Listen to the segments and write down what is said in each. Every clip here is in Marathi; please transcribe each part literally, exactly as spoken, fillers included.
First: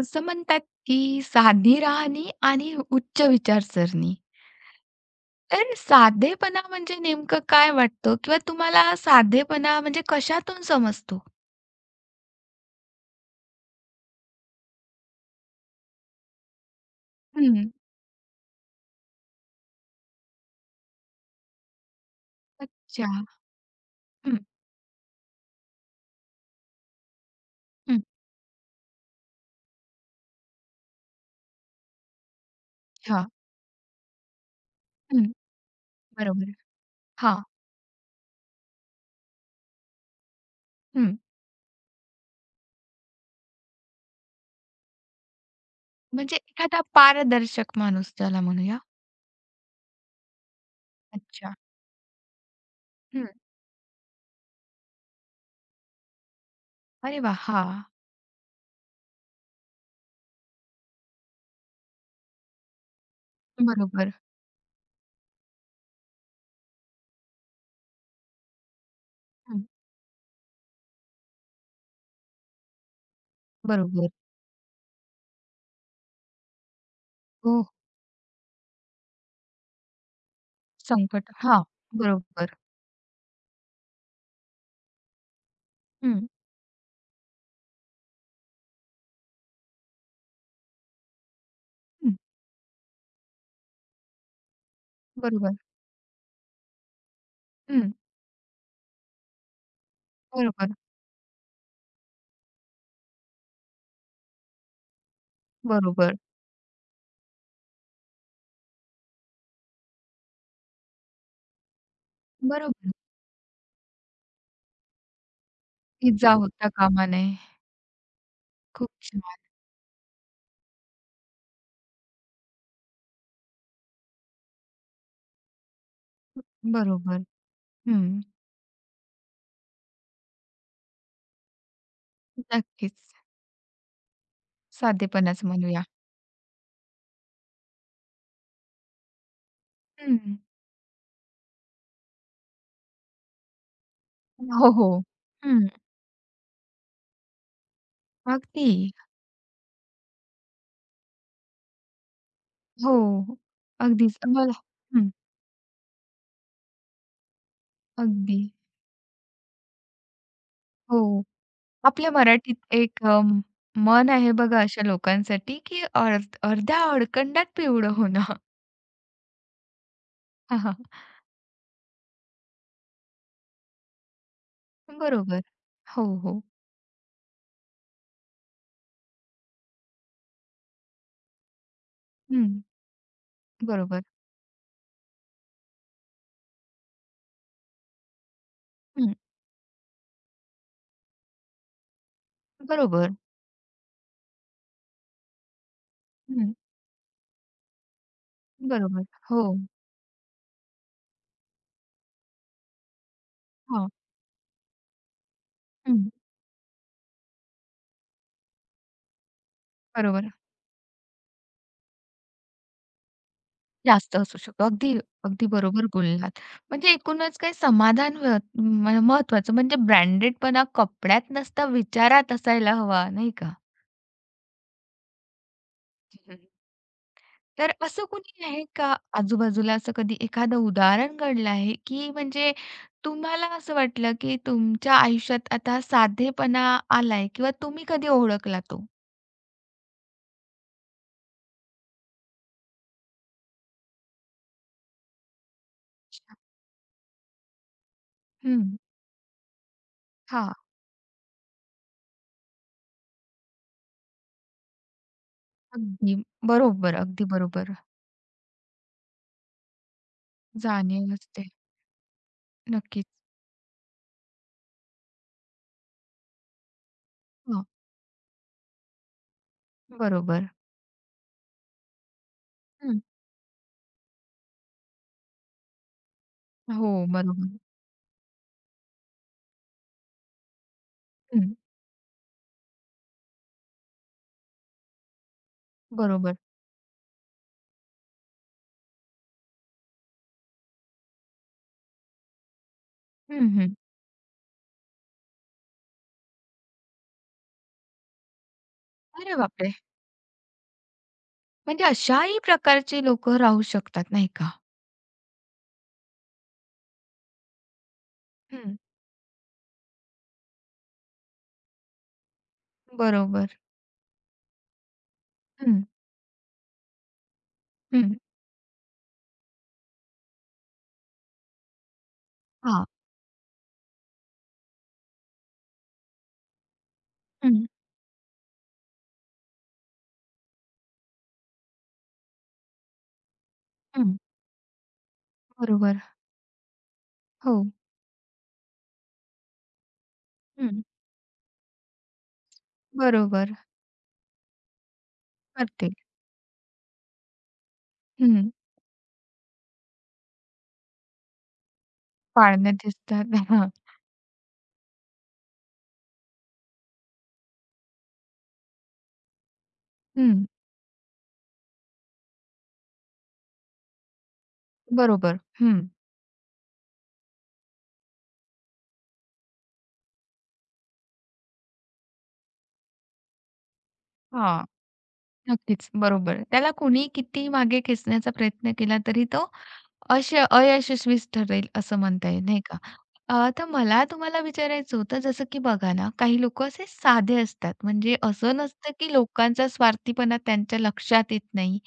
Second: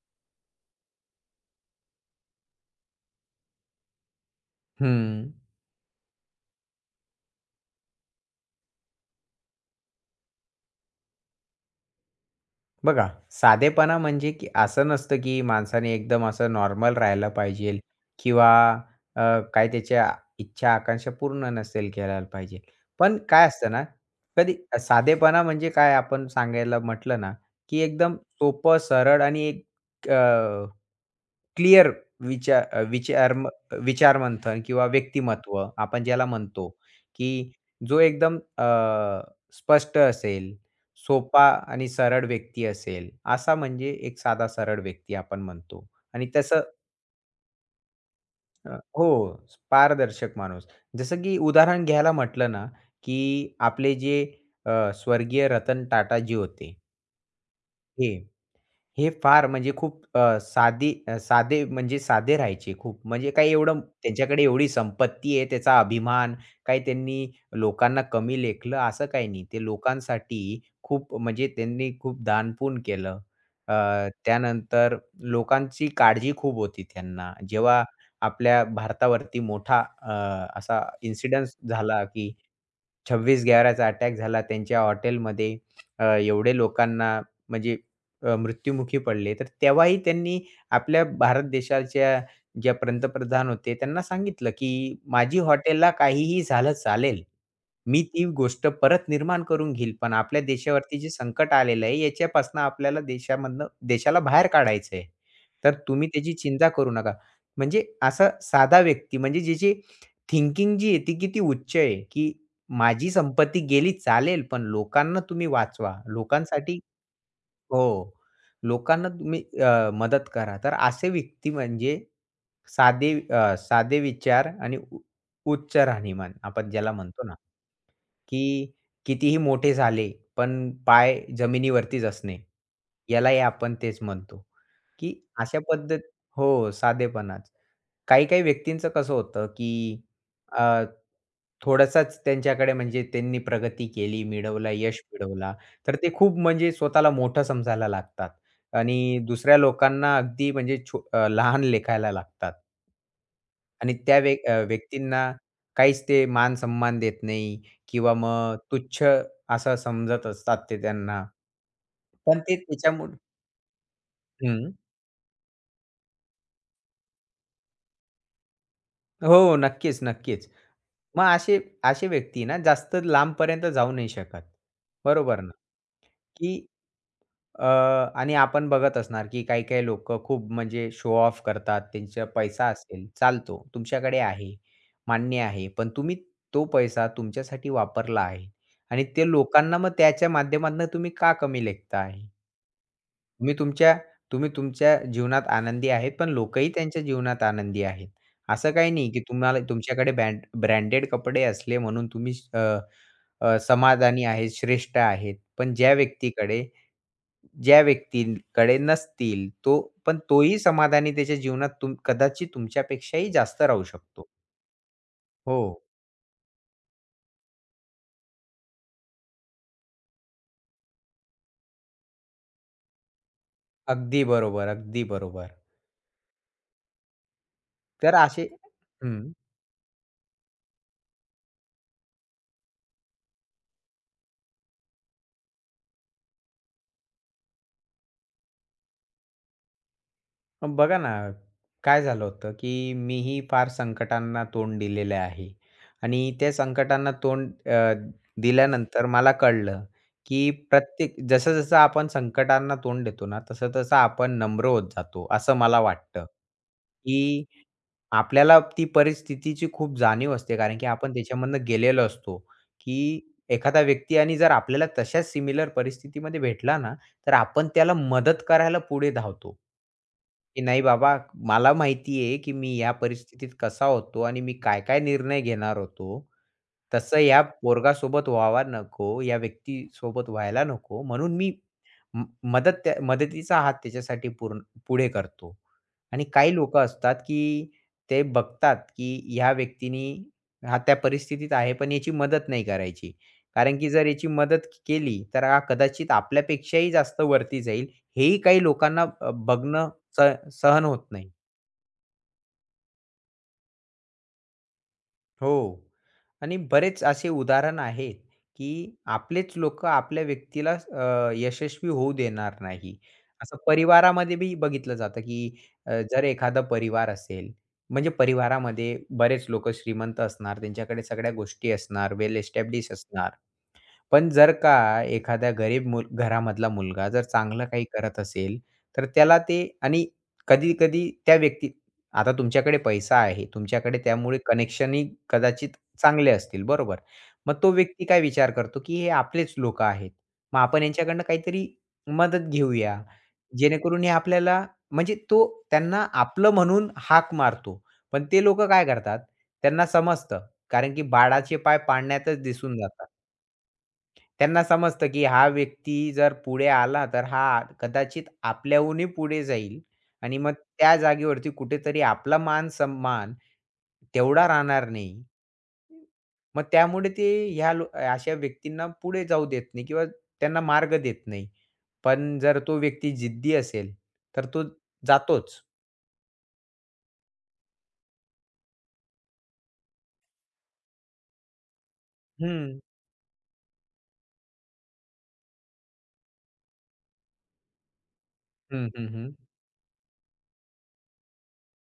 असं म्हणतात की साधी राहणी आणि उच्च विचारसरणी. हं. तर साधेपणा म्हणजे नेमकं काय वाटतं किंवा तुम्हाला साधेपणा म्हणजे कशातून समजतो? बघा साधेपणा म्हणजे की असं नसतं की माणसाने एकदम असं नॉर्मल राहिलं हं. पाहिजे किंवा अ, काय त्याच्या इच्छा आकांक्षा पूर्ण नसेल करायला पाहिजे. अच्छा. पण काय असतं ना, हं, कधी साधेपणा म्हणजे काय आपण सांगायला म्हटलं ना, की हं. एकदम सोपं, सरळ आणि एक क्लिअर विचार अ, हां. विचार विचार मंथन किंवा हं. व्यक्तिमत्व आपण ज्याला बरोबर. म्हणतो, हां. की जो एकदम अ, स्पष्ट असेल. हं. सोपा आणि सरळ व्यक्ती असेल, असा म्हणजे एक साधा सरळ व्यक्ती आपण म्हणतो आणि म्हणजे तसं एखादा पारदर्शक माणूस त्याला अ, म्हणूया. हो, पारदर्शक माणूस. जसं की अच्छा. उदाहरण घ्यायला म्हटलं ना, की हं. आपले जे अ, स्वर्गीय रतन टाटा जी होते, अरे वाह! हां. हे हे फार म्हणजे खूप अ, साधी अ, साधे म्हणजे साधे राहायचे खूप. म्हणजे काही एवढं बरोबर. त्यांच्याकडे एवढी संपत्ती आहे, त्याचा अभिमान, काही त्यांनी लोकांना कमी लेखलं असं काही नाही. हं. ते लोकांसाठी खूप म्हणजे त्यांनी खूप दानपुण्य केलं. अ, बरोबर. त्यानंतर लोकांची काळजी खूप होती त्यांना. हो. जेव्हा आपल्या भारतावरती मोठा अ, असा संकट. इन्सिडन्स हां. झाला की बरोबर. 26/11चा अटॅक झाला त्यांच्या हॉटेलमध्ये. अ, हं. एवढे लोकांना म्हणजे अ, मृत्युमुखी पडले. तर तेव्हाही त्यांनी आपल्या भारत हं. देशाच्या ज्या पंतप्रधान होते त्यांना सांगितलं, की माझी बरोबर. हॉटेलला काहीही झालं चालेल. हं. मी ती गोष्ट परत निर्माण करून घेईल. पण आपल्या बरोबर. देशावरती जे संकट आलेलं आहे याच्यापासून आपल्याला देशामधनं देशाला बाहेर काढायचं आहे. तर तुम्ही बरोबर. त्याची चिंता करू नका. म्हणजे असा साधा व्यक्ती म्हणजे ज्याची थिंकिंग जी आहे ती किती उच्च आहे, की बरोबर. माझी संपत्ती गेली चालेल, पण लोकांना तुम्ही वाचवा. इजा होता लोकांसाठी कामा नये. हो. खूप लोकांना तुम्ही छान. अ, मदत करा. तर असे व्यक्ती म्हणजे साधे अ, साधे विचार आणि उ उच्च राहणीमान आपण ज्याला म्हणतो बरोबर. ना, हं. की कितीही मोठे झाले, पण पाय जमिनीवरतीच असणे. नक्कीच. यालाही आपण तेच म्हणतो, की साधेपणाच अशा म्हणूया. पद्धत हो, साधेपणाच. काही-काही व्यक्तींचं कसं होतं, की हं. अ, थोडंसंच त्यांच्याकडे म्हणजे त्यांनी प्रगती केली, मिळवला, हो, हो. यश मिळवला, हं. तर ते खूप म्हणजे स्वतःला मोठं समजायला लागतात अगदी. आणि दुसऱ्या लोकांना अगदी म्हणजे छो अ, लहान लेखायला लागतात. हो. आणि त्या अगदीच. व्य मला अ, हं. व्यक्तींना काहीच ते मान-सन्मान देत नाही किंवा अगदी. मग तुच्छ असं समजत असतात ते हो. त्यांना. आपल्या पण मराठीत ते एक त्याच्यामुळे अ, म्हण आहे बघा हं. अशा लोकांसाठी, की अर्ध अर्ध्या अळकंडात पिवळं होणं. हो, हो, नक्कीच, नक्कीच. हां, हां. मग असे असे व्यक्ती ना जास्त लांबपर्यंत जाऊ नाही शकत. बरोबर बरोबर. ना, हो, हो. की अ, आणि आपण बघत असणार, की काही-काही लोकं खूप म्हणजे शो ऑफ करतात. त्यांचा हं. पैसा असेल, चालतो. बरोबर. तुमच्याकडे आहे, मान्य आहे. पण तुम्ही तो पैसा तुमच्यासाठी वापरला आहे आणि हं. ते लोकांना मग त्याच्या माध्यमातून तुम्ही का कमी लेखता आहे? बरोबर. तुम्ही तुमच्या तुम्ही तुमच्या जीवनात आनंदी आहेत, पण हं. लोकही त्यांच्या जीवनात आनंदी आहेत. असं काही बरोबर. नाही, की हो. तुम्हाला तुमच्याकडे बँड ब्रँडेड कपडे असले म्हणून तुम्ही अ, अ, हां. समाधानी आहेत, श्रेष्ठ आहेत. पण ज्या हं. व्यक्तीकडे ज्या व्यक्तीकडे नसतील, तो पण बरोबर. तोही समाधानी त्याच्या जीवनात तुम कदाचित तुमच्यापेक्षाही जास्त राहू जास्त शकतो. असू शकतो. अगदी, अगदी हो. बरोबर बोललात. म्हणजे एकूणच काही समाधान व्य म महत्वाचं म्हणजे ब्रँडेडपणा कपड्यात नसता विचारात असायला हवा, नाही का? अगदी बरोबर, अगदी बरोबर. हम्म. तर असं तर कोणी असे आहे का हं. आजूबाजूला असं कधी एखादं उदाहरण घडलं आहे, की म्हणजे तुम्हाला असं वाटलं, की तुमच्या आयुष्यात आता साधेपणा आलाय किंवा तुम्ही कधी ओळखला तो? मग बघा ना, काय झालं होतं, की मीही फार संकटांना तोंड दिलेलं आहे आणि त्या संकटांना तोंड अ, हं. दिल्यानंतर मला कळलं, की हां. प्रत्येक जसं-जसं आपण संकटांना तोंड देतो ना, तसं-तसं आपण नम्र होत जातो, असं मला अगदी वाटतं, बरोबर, अगदी की बरोबर. आपल्याला ती परिस्थितीची खूप जाणीव असते, कारण की जाणीव आपण असते. त्याच्यामधनं गेलेलो असतो, नक्कीच. की एखादा व्यक्ती आणि जर आपल्याला तशाच सिमिलर परिस्थितीमध्ये भेटला ना, तर हां, आपण त्याला मदत करायला पुढे धावतो. बरोबर. की नाही बाबा, मला माहिती आहे, की मी या परिस्थितीत कसा होतो आणि मी काय-काय निर्णय घेणार होतो. हो, तसं या बरोबर. पोरगासोबत व्हावा नको, या व्यक्तीसोबत व्हायला नको, म्हणून हं, मी म मदत त्या मदतीचा हात त्याच्यासाठी पूर्ण पुढे करतो. आणि बरोबर. काही लोकं असतात, की ते बघतात, की ह्या व्यक्तीनी हा त्या परिस्थितीत आहे, पण याची मदत नाही करायची. हं, हं. कारण की जर याची मदत केली, तर हा कदाचित आपल्यापेक्षाही जास्त वरती जाईल. हेही काही लोकांना अ, अरे बापरे! बघणं स सहन होत नाही. म्हणजे अशाही प्रकारचे लोकं राहू शकतात, नाही का? हो. आणि बरेच असे उदाहरण आहेत, हं, की आपलेच लोक आपल्या व्यक्तीला अ, यशस्वी होऊ देणार नाही. असं बरोबर. परिवारामध्ये बी बघितलं जातं, की हं, अ, जर एखादा परिवार असेल, म्हणजे हं. परिवारामध्ये बरेच लोकं श्रीमंत असणार, त्यांच्याकडे सगळ्या गोष्टी असणार, वेल हां. एस्टॅब्लिश असणार. पण जर का एखाद्या गरीब मुल घरामधला मुलगा जर चांगलं हं, काही करत असेल, तर त्याला ते आणि कधी-कधी त्या व्यक्ती आता तुमच्याकडे पैसा आहे, तुमच्याकडे हं. त्यामुळे कनेक्शनही कदाचित बरोबर. चांगले असतील, बरोबर? मग हो. तो व्यक्ती काय विचार करतो, की हे आपलेच लोकं आहेत. मग हं, आपण यांच्याकडनं काहीतरी मदत घेऊया, बरोबर. जेणेकरून हे आपल्याला म्हणजे तो करतील. त्यांना आपलं म्हणून हाक मारतो. पण ते हं. लोकं काय करतात, त्यांना समजतं कारण की बाळाचे पाय पाळण्यातच पाळण्यात दिसून जातात. दिसतात. हां. त्यांना समजतं, की हा व्यक्ती जर पुढे आला, तर हा कदाचित आपल्याहूनही पुढे जाईल आणि हं, मग त्या जागेवरती कुठेतरी आपला मान-सन्मान तेवढा राहणार नाही. बरोबर. हं. मग त्यामुळे ते ह्या लो अशा व्यक्तींना पुढे जाऊ देत नाही किंवा त्यांना मार्ग देत नाही. पण जर तो व्यक्ती जिद्दी असेल, तर तो हां, जातोच. नक्कीच. बरोबर. त्याला कुणीही कितीही मागे खेचण्याचा प्रयत्न केला तरी तो अश अयशस्वीच ठरेल असं म्हणता येईल, नाही का? हं. अ, तर मला तुम्हाला विचारायचं होतं जसं की बघा ना, काही लोकं असे साधे असतात. म्हणजे असं हं, नसतं हं, की हं. लोकांचा स्वार्थीपणा त्यांच्या लक्षात येत नाही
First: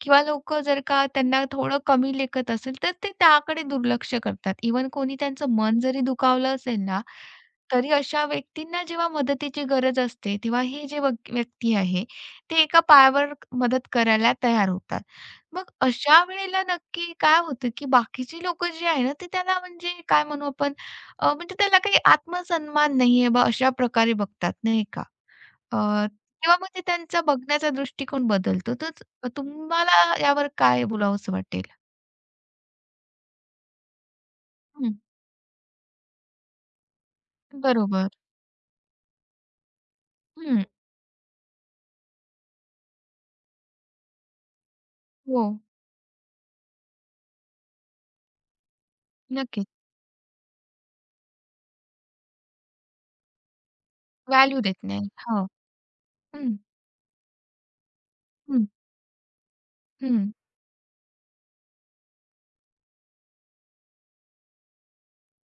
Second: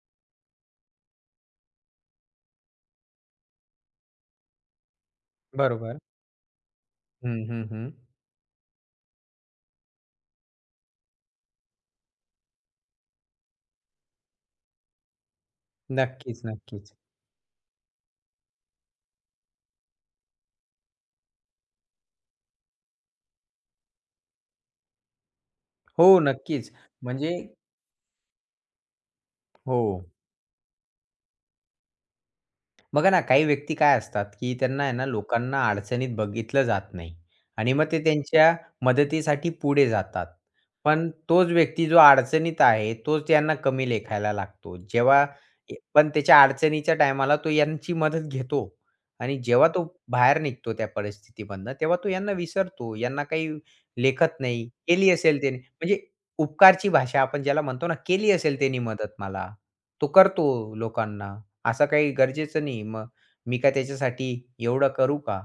किंवा लोकं जर का त्यांना थोडं कमी लेखत असेल, तर ते त्याकडे दुर्लक्ष करतात. इव्हन कोणी त्यांचं मन बरोबर. जरी दुखावलं असेल ना, हं, हं, हं. तरी अशा व्यक्तींना जेव्हा मदतीची गरज असते, तेव्हा हे जे व्यक् व्यक्ती आहे, ते एका पायावर मदत करायला तयार होतात. मग अशा नक्कीच, वेळेला नक्कीच. नक्की काय होतं, की बाकीची लोकं जी आहे ना, ते त्याला म्हणजे काय म्हणू आपण? अ, म्हणजे त्याला काही आत्मसन्मान नाहीये बा अशा प्रकारे बघतात, नाही का? अ, हो, किंवा मग नक्कीच. ते त्यांचा म्हणजे बघण्याचा दृष्टिकोन बदलतो. तरच हो. तुम्हाला यावर काय बोलावसं वाटेल? बघा ना, काही व्यक्ती काय असतात, की त्यांना आहे हं, ना हं. लोकांना अडचणीत बघितलं जात नाही आणि मग ते बरोबर. त्यांच्या मदतीसाठी पुढे जातात. हं. पण तोच व्यक्ती जो अडचणीत आहे, तोच यांना कमी लेखायला लागतो. जेव्हा हो, ए पण त्याच्या अडचणीच्या टायमाला तो यांची मदत घेतो आणि नक्कीच. जेव्हा तो बाहेर निघतो त्या परिस्थितीमधनं, तेव्हा तो यांना विसरतो. यांना काही लेखत व्हॅल्यू नाही. देत नाही. केली असेल हो. त्याने म्हणजे हं, उपकारची भाषा आपण ज्याला म्हणतो ना, केली असेल हं, त्याने मदत मला. तो हं. करतो लोकांना. असं काही गरजेचं नाही. मग मी काय त्याच्यासाठी एवढं करू का?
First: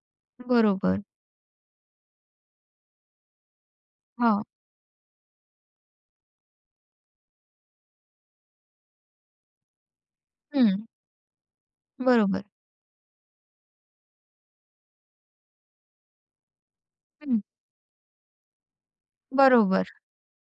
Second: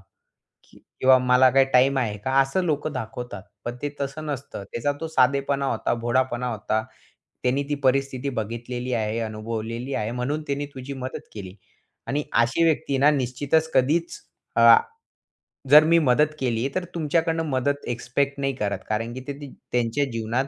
की बरोबर. किंवा मला काही टाईम आहे का? असं लोक दाखवतात. पण ते तसं हो. नसतं. त्याचा तो साधेपणा होता, भोळापणा होता. त्यांनी ती परिस्थिती बघितलेली आहे, अनुभवलेली आहे म्हणून त्यांनी हं, तुझी मदत केली. आणि बरोबर. अशी व्यक्ती ना निश्चितच कधीच जर मी मदत केली, तर हं. तुमच्याकडनं मदत एक्सपेक्ट नाही करत. कारण की ते ती बरोबर. त्यांच्या जीवनात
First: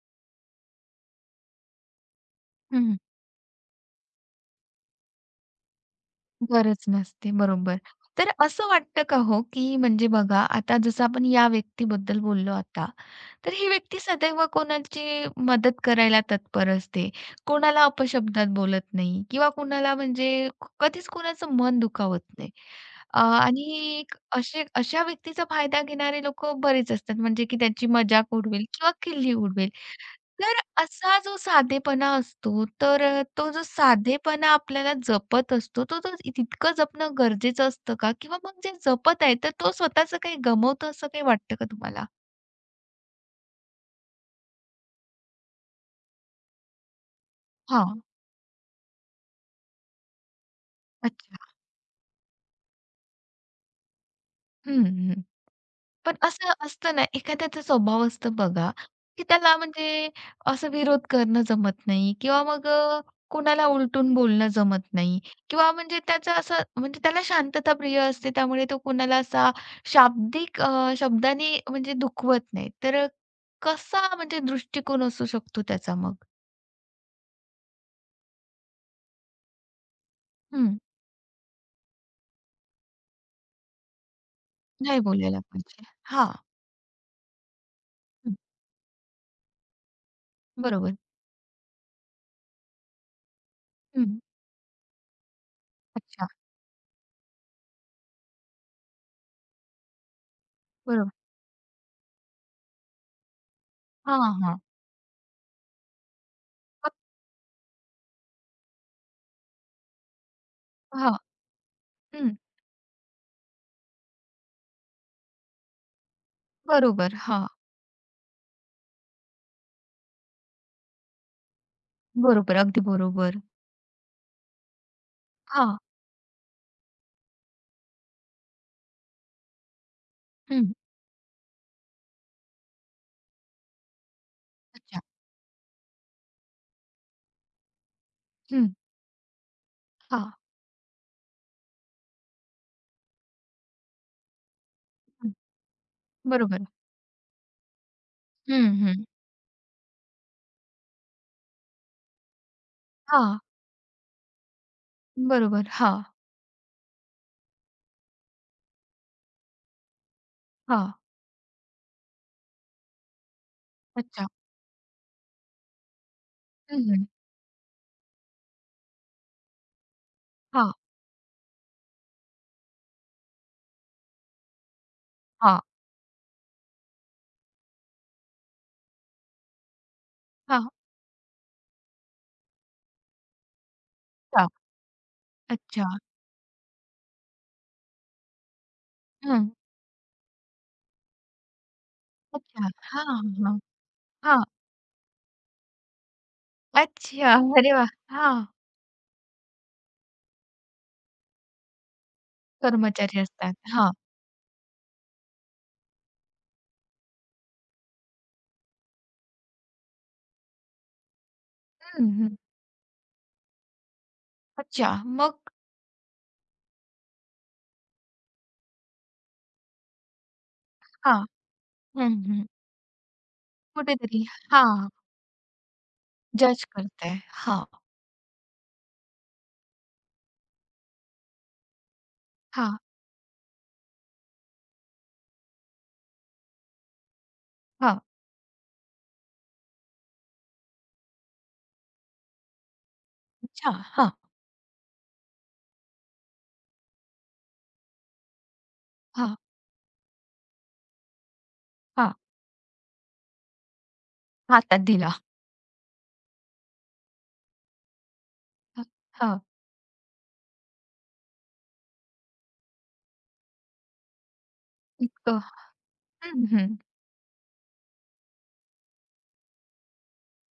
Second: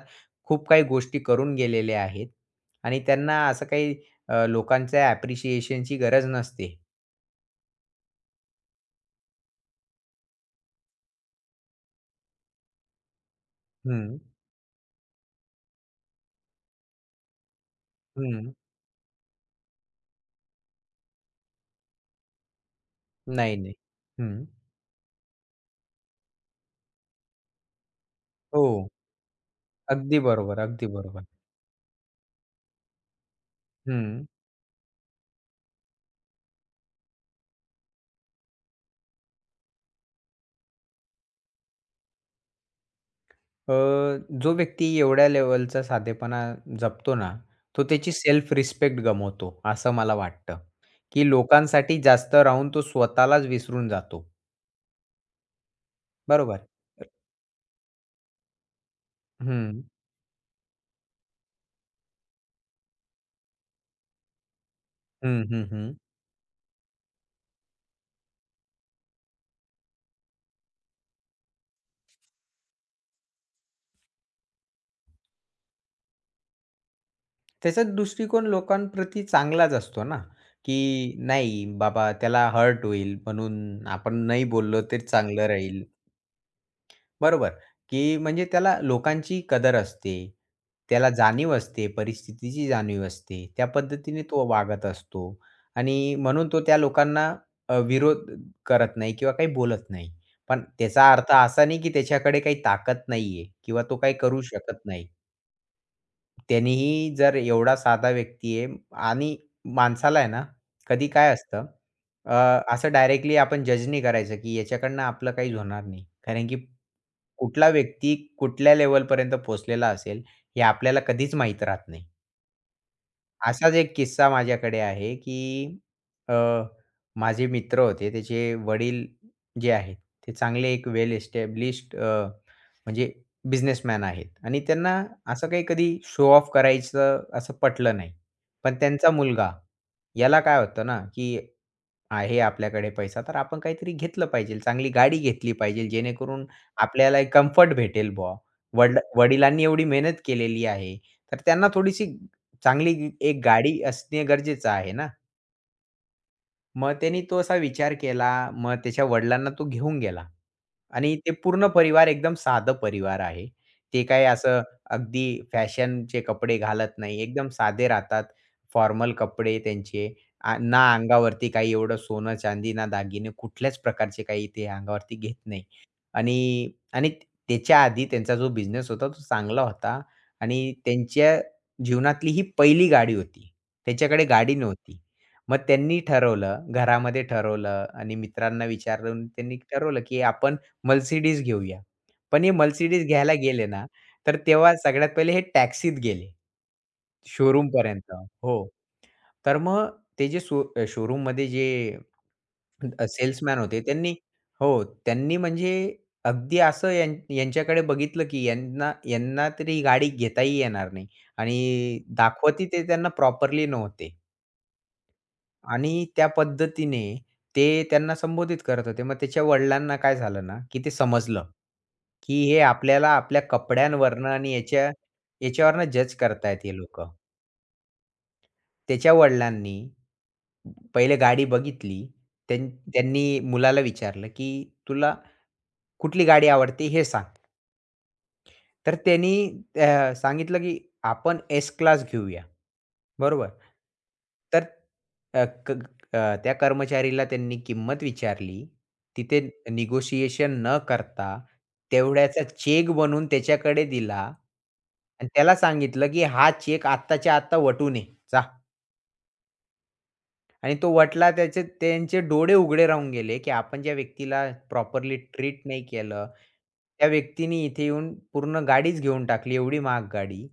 खूप काही गोष्टी करून गेलेले आहेत हं. आणि त्यांना असं काही अ, लोकांच्या ॲप्रिशिएशनची गरज नसते. गरज नसते. बरोबर. तर असं वाटतं का हो, की म्हणजे बघा आता जसं आपण या व्यक्तीबद्दल बोललो आता, तर ही व्यक्ती हं, सदैव कोणाची मदत करायला तत्पर असते. कोणाला अपशब्दात हं. बोलत नाही किंवा कोणाला म्हणजे कधीच कोणाचं मन दुखावत नाही. अ, नाही, आणि नाही. एक हं. असे अशा व्यक्तीचा फायदा घेणारे लोकं बरेच असतात म्हणजे की त्याची मजाक हो. उडवेल किंवा किल्ली उडवेल. अगदी बरोबर, तर अगदी असा बरोबर. जो साधेपणा असतो, तर अ, तो जो हं. साधेपणा आपल्याला जपत असतो, तो तो तितकं जपणं गरजेचं असतं का? किंवा मग जे जपत आहे, तर तो स्वतःचं काही गमावतो असं काही वाटतं का तुम्हाला? अ, जो व्यक्ती एवढ्या लेव्हलचा साधेपणा जपतो ना, हा, तो त्याची सेल्फ रिस्पेक्ट गमावतो, असं मला वाटतं, की अच्छा. लोकांसाठी जास्त राहून तो स्वतःलाच विसरून जातो. हं. पण असं बरोबर? असतं ना, एखाद्याचा स्वभाव असतो बघा, की त्याला हं, म्हणजे असं विरोध करणं जमत नाही किंवा मग अ, कोणाला उलटून बोलणं जमत नाही हं, हं, किंवा हं. म्हणजे त्याचा असं म्हणजे त्याला शांतता प्रिय असते. त्यामुळे तो कोणाला असा शाब्दिक अ, शब्दाने म्हणजे दुखवत नाही. तर कसा म्हणजे दृष्टिकोन असू शकतो त्याचा मग? त्याचा दृष्टिकोन लोकांप्रती चांगलाच असतो ना, हं. की नाही बाबा त्याला हर्ट होईल म्हणून आपण नाही बोललो तरी नाही बोलायला चांगलं राहील. पाहिजे. हां. बरोबर, की हं. म्हणजे त्याला लोकांची कदर असते. बरोबर. त्याला जाणीव असते, परिस्थितीची जाणीव असते. त्या हं. पद्धतीने तो वागत असतो आणि अच्छा. म्हणून तो त्या लोकांना अ, विरोध करत नाही किंवा काही बोलत नाही. पण बरोबर. त्याचा अर्थ असा नाही की त्याच्याकडे काही ताकद नाहीये किंवा तो काही हां, करू हां. शकत नाही. त्यानीही जर एवढा साधा व्यक्ती आहे आणि माणसाला आहे ना, कधी हां. काय असतं अ, हं. असं डायरेक्टली आपण जज नाही करायचं, की याच्याकडनं आपलं काहीच होणार नाही. कारण की बरोबर. हां. कुठला व्यक्ती कुठल्या लेव्हलपर्यंत पोहोचलेला असेल, हे आपल्याला कधीच माहीत राहत नाही. बरोबर. अगदी बरोबर. असाच एक किस्सा माझ्याकडे आहे, हां. की अ, माझे मित्र होते. त्याचे वडील जे आहेत, ते चांगले हं. एक वेल एस्टॅब्लिश्ड अ, म्हणजे बिझनेसमॅन आहेत आणि अच्छा. त्यांना असं काही कधी शो ऑफ करायचं असं पटलं नाही. हं. पण त्यांचा मुलगा, हां. याला काय होतं ना, की आहे आपल्याकडे पैसा, तर आपण काहीतरी घेतलं पाहिजे. चांगली गाडी हं. घेतली पाहिजे, जेणेकरून बरोबर. आपल्याला एक कम्फर्ट भेटेल बुवा. हं, वड हं. वडिलांनी एवढी मेहनत केलेली आहे, तर त्यांना थोडीशी चांगली एक हां. गाडी असणे गरजेचं आहे ना. बरोबर. हां, मग त्यांनी तो असा विचार केला. मग त्याच्या वडिलांना तो घेऊन गेला हां. आणि ते पूर्ण परिवार एकदम साधं परिवार आहे. ते काही अच्छा. असं अगदी फॅशनचे कपडे हं, घालत हं. नाही. एकदम साधे राहतात. फॉर्मल कपडे त्यांचे. आ हां, ना अंगावरती काही एवढं सोनं, चांदी, ना दागिने कुठल्याच प्रकारचे काही ते अंगावरती घेत हां, नाही. आणि आणि त्याच्या आधी त्यांचा जो बिझनेस होता तो चांगला होता हां. आणि त्यांच्या जीवनातली ही पहिली गाडी होती. त्याच्याकडे अच्छा. गाडी नव्हती. मग अच्छा. त्यांनी ठरवलं, घरामध्ये ठरवलं आणि मित्रांना विचारून हं. त्यांनी ठरवलं, की आपण Mercedes घेऊया. पण हे अच्छा. Mercedes हां, घ्यायला हां. गेले ना, तर हां. तेव्हा सगळ्यात पहिले हे टॅक्सीत गेले अच्छा. शोरूम अरे वाह! शोरूमपर्यंत. हां. हो. तर मग ते जे सो अ, शोरूममध्ये जे अ, कर्मचारी असतात. सेल्समॅन होते हां. त्यांनी हो, त्यांनी म्हणजे अगदी असं यां यांच्याकडे बघितलं, की यांना यांना तरी ही गाडी घेताही येणार नाही आणि हं, हं. दाखवत ते त्यांना प्रॉपरली नव्हते. अच्छा. मग आणि त्या पद्धतीने ते त्यांना संबोधित करत होते. मग त्याच्या वडिलांना काय झालं ना, की ते हां. समजलं, हं, की हं. हे आपल्याला आपल्या कुठेतरी कपड्यांवरनं आणि हां. याच्या याच्यावरनं जज जज करतायत हे लोकं. करताय. हां, त्याच्या वडिलांनी पहिले गाडी बघितली. त्यां हां, त्यांनी मुलाला विचारलं, की "तुला कुठली गाडी आवडते हे सांग." हां. तर त्यांनी अ, सांगितलं की आपण एस क्लास घेऊया. बरोबर. अच्छा. हां, तर अ, क अ, त्या कर्मचारीला त्यांनी किंमत विचारली. हां, तिथे निगोशिएशन न करता हां. तेवढ्याचा चेक बनवून त्याच्याकडे दिला हातात दिला. आणि त्याला सांगितलं की हा चेक आत्ताच्या आत्ता वटू नये. जा. हां, हां. आणि तो वटला त्याचे त्यांचे डोळे उघडे राहून गेले, की आपण ज्या व्यक्तीला प्रॉपरली इतकं ट्रीट नाही केलं, हं, हं. त्या व्यक्तीने इथे येऊन पूर्ण गाडीच घेऊन टाकली, एवढी महाग गाडी.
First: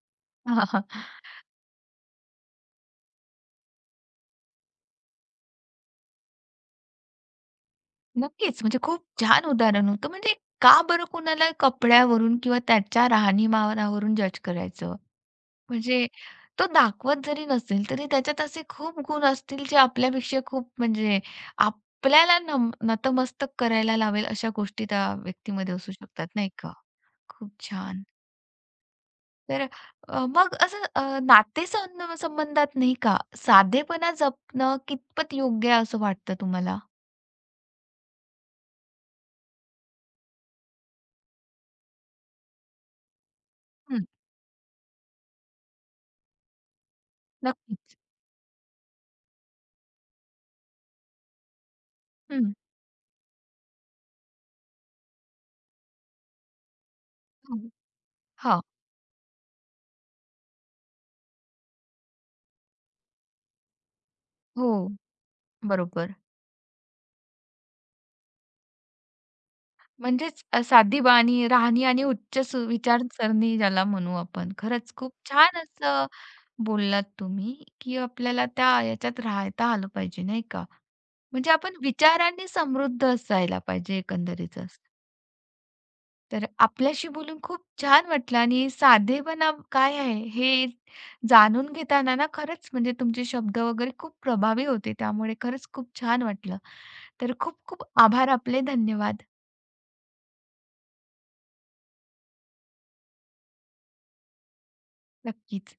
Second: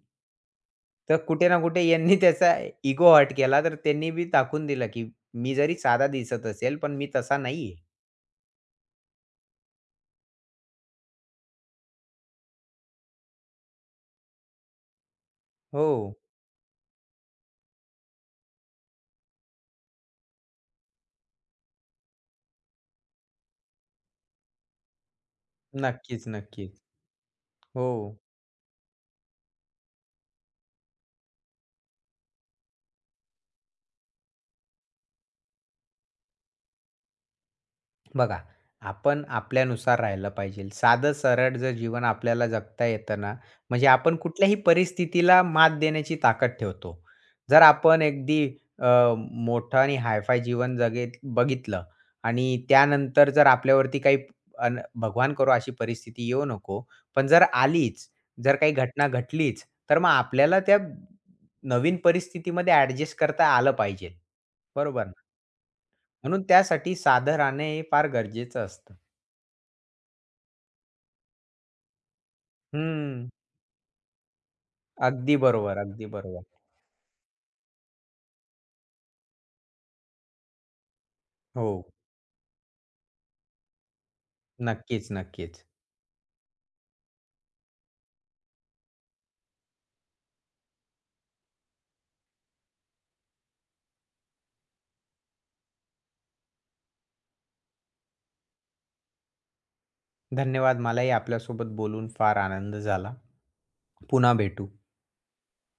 हां, हां. तर कुठे ना कुठे यांनी त्याचा इगो हर्ट केला, तर त्यांनी बी दाखवून दिलं, की मी जरी साधा दिसत असेल, पण मी तसा नाहीये. नक्कीच. म्हणजे खूप छान उदाहरण होतं. म्हणजे का बरं कुणाला कपड्यावरून किंवा त्याच्या राहणीमानावरून जज करायचं? हो. म्हणजे तो दाखवत जरी नसेल, तरी त्याच्यात असे खूप गुण असतील जे आपल्यापेक्षा खूप म्हणजे आपल्याला नम नतमस्तक करायला लावेल अशा गोष्टी त्या व्यक्तीमध्ये असू नक्कीच, शकतात, नाही का? नक्कीच. खूप हो. छान. तर अ, मग असं अ, नातेसं संबंधात नाही का साधेपणा जपणं कितपत योग्य आहे असं वाटतं तुम्हाला? बघा, आपण आपल्यानुसार राहिलं पाहिजे. साधं सरळ जर जीवन आपल्याला जगता येतं ना, म्हणजे हं, आपण कुठल्याही परिस्थितीला मात देण्याची ताकद ठेवतो. जर नक्कीच. आपण अगदी अ, मोठं आणि हाय जीवन जगेत बघितलं हं. आणि त्यानंतर जर आपल्यावरती काही अन भगवान करो अशी परिस्थिती येऊ नको. पण जर हं. आलीच, जर हां. काही घटना घडलीच, तर मग आपल्याला त्या नवीन परिस्थितीमध्ये ॲडजस्ट करता आलं पाहिजे. हो. बरोबर ना? बरोबर. म्हणून त्यासाठी साधं राहणं हे फार गरजेचं असतं. म्हणजेच अ, साधी बाणी, राहणी आणि उच्च सु हं. विचारसरणी ज्याला म्हणू आपण. खरंच खूप अगदी छान बरोबर, अगदी असं बरोबर. बोललात तुम्ही, की आपल्याला त्या याच्यात राहता आलं पाहिजे, नाही का? म्हणजे हो. आपण विचारांनी समृद्ध असायला पाहिजे एकंदरीतच. नक्कीच, नक्कीच. तर आपल्याशी बोलून खूप छान वाटलं आणि साधेपणा काय आहे हे जाणून घेताना ना, खरंच म्हणजे तुमचे शब्द वगैरे खूप प्रभावी होते. त्यामुळे खरंच खूप छान वाटलं. तर खूप खूप आभार आपले. धन्यवाद. धन्यवाद. मलाही आपल्यासोबत बोलून फार आनंद झाला. पुन्हा भेटू. नक्कीच.